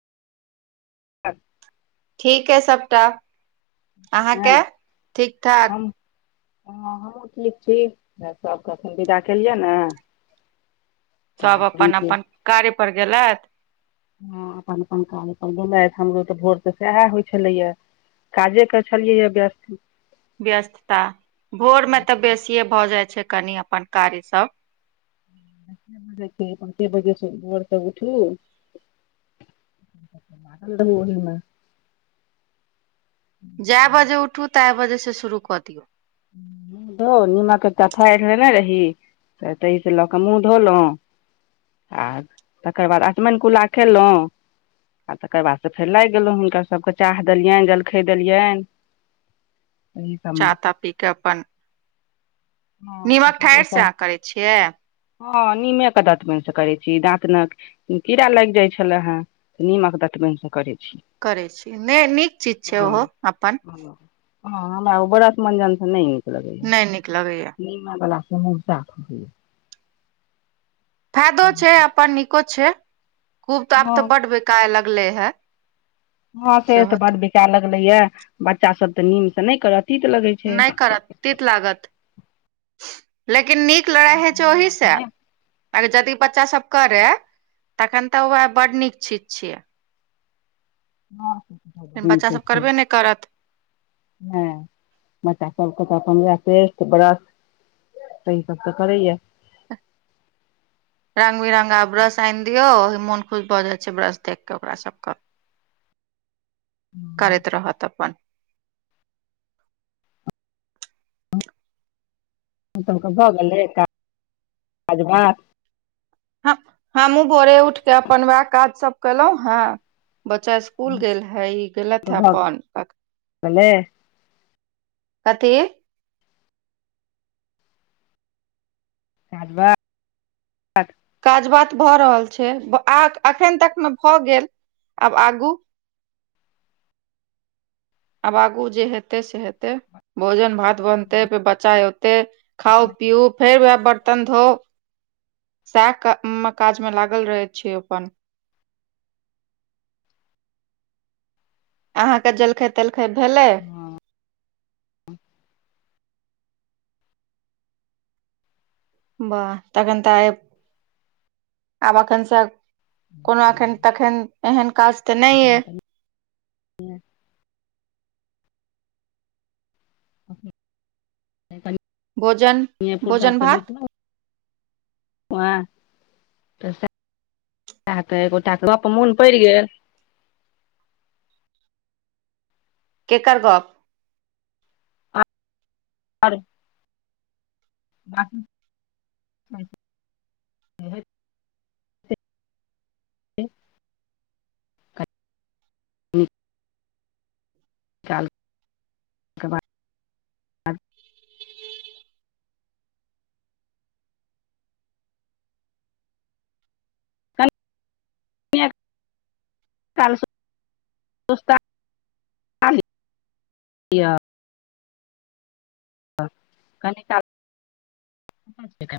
[unintelligible] ठीक है सबटा अहाँके हम ठीक ठाक। हँ हमूँ ठीक छी सबके एखन विदा केलियै ने। तऽ सब अपन के अपन कार्य पर गेलथि। हँ अपन अपन काज अपन घुमथि हमरो तऽ भोर तऽ सएह होइ छलैया। काजे कर छलियै व्यस्त। व्यस्तता भोर मे तऽ बेसिये भऽ जाइ छैय कनि अपन कार्य सब। जते उते बजे के भोर के उठलू। [unintelligible] जाय बजे उठू ताय बजे से शुरू कऽ दियौ। धोव निमक एकटा फारि लेले रही। एतेयसँ लऽ कऽ मुँह धोलहुँ। आ तकर बाद अचमन कुल्ला केलहुँ। आ तकर बाद से फेर लागि गेलहुँ हुनका सभकेँ चाह देलियनि जलखै देलियनि। एहि सभमे चाह ताह पी के अपन हँ तकर नीमक बाद ठैढ़ से ओसभ अहाँ करै छियै। हँ नीमे के दाँतबनि से करै छी दाँतनक कीड़ा लागि जाइत छलै हेँ नीमक ततबनिसँ करैत छी। करै छी नहि नीक चीज छै ओहो अपन ह हमरा ओ बड़ा मंजन से नहि नीक लगे। नहि निकल ग य म नहि माला छै न जााो हए [unintelligible] फायदो छै अपन नीको छै खूब तऽ आब तऽ हँ बड बेकाराय लगले हे। हँं से तऽ सेहो बड़ बिकाय लगले ये बच्चा सब ते नीम से नहि करत। तीत लगै छै नहि करत तीित लागत लेकिन नीक लड़इ होइ छै लेकिन हम ओहि से अपने आ यदि बच्चा सब करे तखन तऽ उह बड्ड नीक चीज छियै। हँ लेकिन बच्चासभ करबे नहि करत। हँ बच्चा सबके तऽ अपन पेस्ट ब्रश सही सब तऽ करैय। रंग बििरंगग आ ब्रश आनि दियऔ ओहि मोन खुश भऽ जाइ छै ब्रश देख के ओकरा सबके करैत रहत अपन। सभके भऽ गेलै [unintelligible] कभात ह हमहु भोरे उठके अपन वएह काज सब केलहुं हँ बच्चास कुल गेल हे ई गत हे अपन भेलल कथेक चबा काज बात भऽ रहल छै आ अखन तक मे भऽ गेल आब आगू आब आगू जे हेतै से हेतै भोजन भात बनतै फेर बच्चा अयोतै खाउ पिउ फेर वएह बर्तन धो सएह काज मे लागल रहैत छै अपन अहाँके जलखै तेलखै भेलै? बाह तखन तऽ आयब [unintelligible] आबखनस कोनो एखन तखन एहन काज तऽ नहि अ ह भोजन फुरसत भोजन भात वाह तऽ स सएऽ एकोटाके गप मोन पड़ि गेल। केकर गप आर बाकी [inaudible] ह्म चल [unintelligible] के बाद ह त [unintelligible] काल स य कनििक [unintelligible]